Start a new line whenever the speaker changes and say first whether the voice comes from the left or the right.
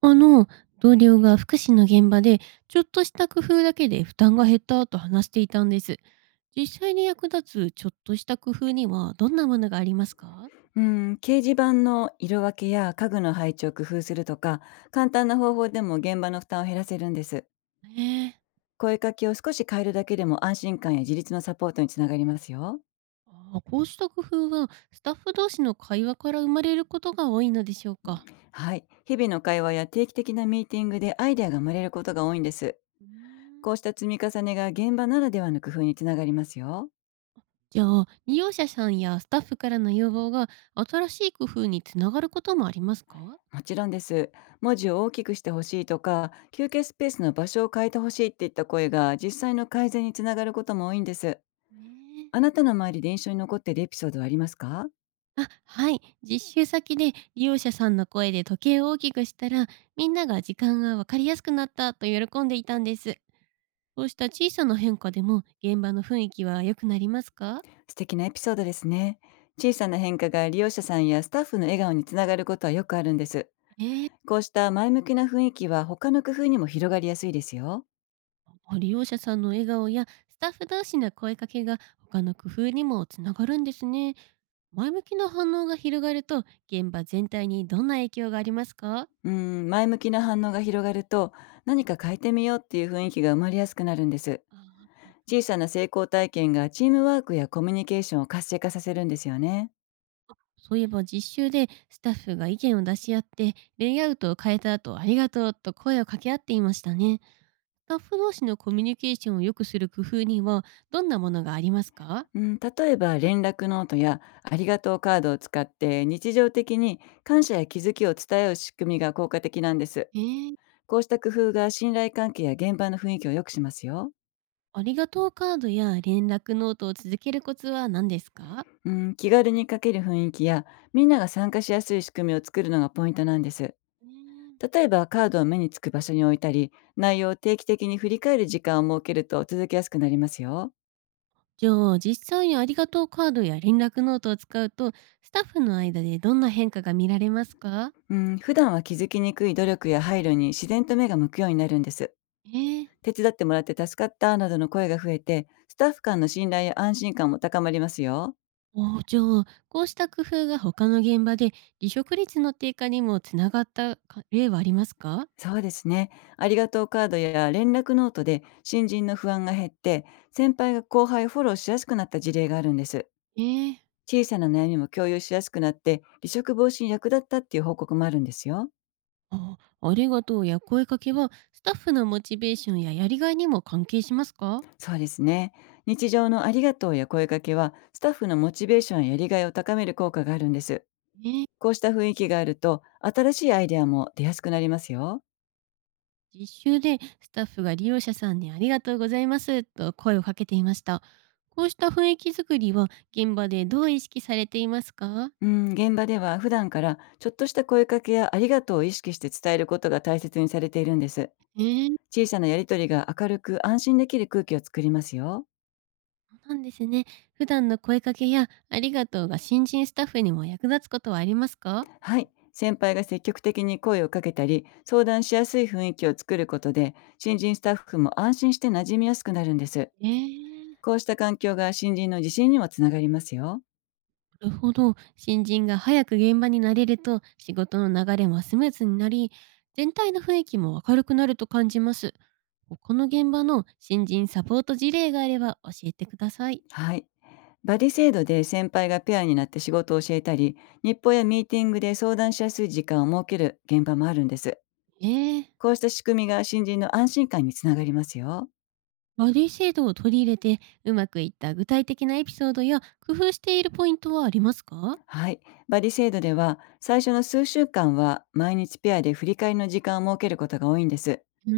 right: あの、同僚が福祉の現場で、ちょっとした工夫だけで負担が減ったと話していたんです。実際に役立つちょっとした工夫にはどんなものがありますか？
left: うん、掲示板の色分けや家具の配置を工夫するとか、簡単な方法でも現場の負担を減らせるんです。
right: ええ。
left: 声かけを少し変えるだけでも安心感や自立のサポートにつながりますよ。
right: ああ、こうした工夫はスタッフ同士の会話から生まれることが多いのでしょうか？
left: はい。日々の会話や定期的なミーティングでアイデアが生まれることが多いんです。
right: うーん。
left: こうした積み重ねが現場ならではの工夫につながりますよ。
right: じゃあ、利用者さんやスタッフからの要望が新しい工夫につながることもありますか？
left: もちろんです。文字を大きくしてほしいとか、休憩スペースの場所を変えてほしいっていった声が実際の改善につながることも多いんです。
right: ね
left: あ
right: え。
left: なたの周りで印象に残っているエピソードはありますか？
right: あ、はい。実習先で利用者さんの声で時計を大きくしたら、みんなが時間がわかりやすくなったと喜んでいたんです。こうした小さな変化でも現場の雰囲気は良くなりますか？
left: 素敵なエピソードですね。小さな変化が利用者さんやスタッフの笑顔につながることはよくあるんです。
right: ええ。
left: こうした前向きな雰囲気は他の工夫にも広がりやすいですよ。
right: 利用者さんの笑顔やスタッフ同士の声かけが他の工夫にもつながるんですね。前向きな反応が広がると現場全体にどんな影響がありますか？
left: うーん、前向きな反応が広がると、何か変えてみようっていう雰囲気が生まれやすくなるんです。小さな成功体験がチームワークやコミュニケーションを活性化させるんですよね。
right: そういえば実習でスタッフが意見を出し合ってレイアウトを変えた後ありがとうと声を掛け合っていましたね。スタッフ同士のコミュニケーションを良くする工夫にはどんなものがありますか？
left: うん、例えば連絡ノートやありがとうカードを使って、日常的に感謝や気づきを伝え合う仕組みが効果的なんです。
right: えー、
left: こうした工夫が信頼関係や現場の雰囲気を良くしますよ。
right: ありがとうカードや連絡ノートを続けるコツは何ですか？
left: うん、気軽に書ける雰囲気や、みんなが参加しやすい仕組みを作るのがポイントなんです。
right: えー
left: 例えばカードを目につく場所に置いたり、内容を定期的に振り返る時間を設けると続けやすくなりますよ。
right: じゃあ実際にありがとうカードや連絡ノートを使うとスタッフの間でどんな変化が見られますか？
left: うん、普段は気づきにくい努力や配慮に自然と目が向くようになるんです。
right: えー
left: 手伝ってもらって助かったなどの声が増えて、スタッフ間の信頼や安心感も高まりますよ。
right: おあ、じゃあ、こうした工夫が他の現場で離職率の低下にもつながったか例はありますか？
left: そうですね。ありがとうカードや連絡ノートで新人の不安が減って、先輩が後輩をフォローしやすくなった事例があるんです。
right: ええ。
left: 小さな悩みも共有しやすくなって、離職防止に役立ったっていう報告もあるんですよ。
right: ああ、りがとうや声かけはスタッフのモチベーションややりがいにも関係しますか？
left: そうですね。日常のありがとうや声かけは、スタッフのモチベーションややりがいを高める効果があるんです。
right: えー
left: こうした雰囲気があると、新しいアイデアも出やすくなりますよ。
right: 実習でスタッフが利用者さんにありがとうございますと声をかけていました。こうした雰囲気づくりは現場でどう意識されていますか？
left: うん、現場では普段からちょっとした声かけやありがとうを意識して伝えることが大切にされているんです。
right: ええ。
left: 小さなやりとりが明るく安心できる空気を作りますよ。
right: そうなんですね。普段の声かけやありがとうが新人スタッフにも役立つことはありますか？
left: はい。先輩が積極的に声をかけたり、相談しやすい雰囲気を作ることで、新人スタッフも安心して馴染みやすくなるんです。
right: ええ、
left: こうした環境が新人の自信にもつながりますよ。
right: なるほど。新人が早く現場に慣れると、仕事の流れもスムーズになり、全体の雰囲気も明るくなると感じます。この現場の新人サポート事例があれば教えてください。
left: はい。バディ制度で先輩がペアになって仕事を教えたり、日報やミーティングで相談しやすい時間を設ける現場もあるんです。
right: ええ、
left: こうした仕組みが新人の安心感につながりますよ。
right: バディ制度を取り入れて、うまくいった具体的なエピソードや工夫しているポイントはありますか？
left: はい。バリ制度では、最初の数週間は毎日ペアで振り返りの時間を設けることが多いんです。
right: うー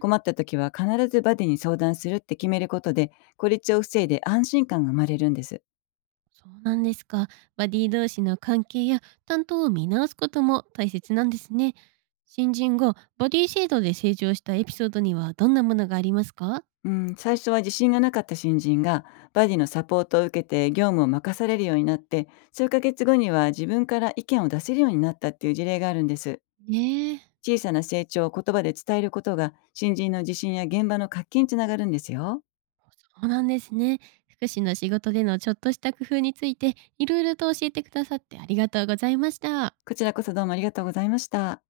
right: ん。
left: った時は必ずバディに相談するって決めることで、孤立を防いで安心感が生まれるんです。
right: そうなんですか。バディ同士の関係や担当を見直すことも大切なんですね。新人がバディ制度で成長したエピソードにはどんなものがありますか？
left: うん、最初は自信がなかった新人が、バディのサポートを受けて業務を任されるようになって、数ヶ月後には自分から意見を出せるようになったっていう事例があるんです。
right: ねえ。
left: 小さな成長を言葉で伝えることが、新人の自信や現場の活気につながるんですよ。
right: そうなんですね。福祉の仕事でのちょっとした工夫についていろいろと教えてくださってありがとうございました。
left: こちらこそどうもありがとうございました。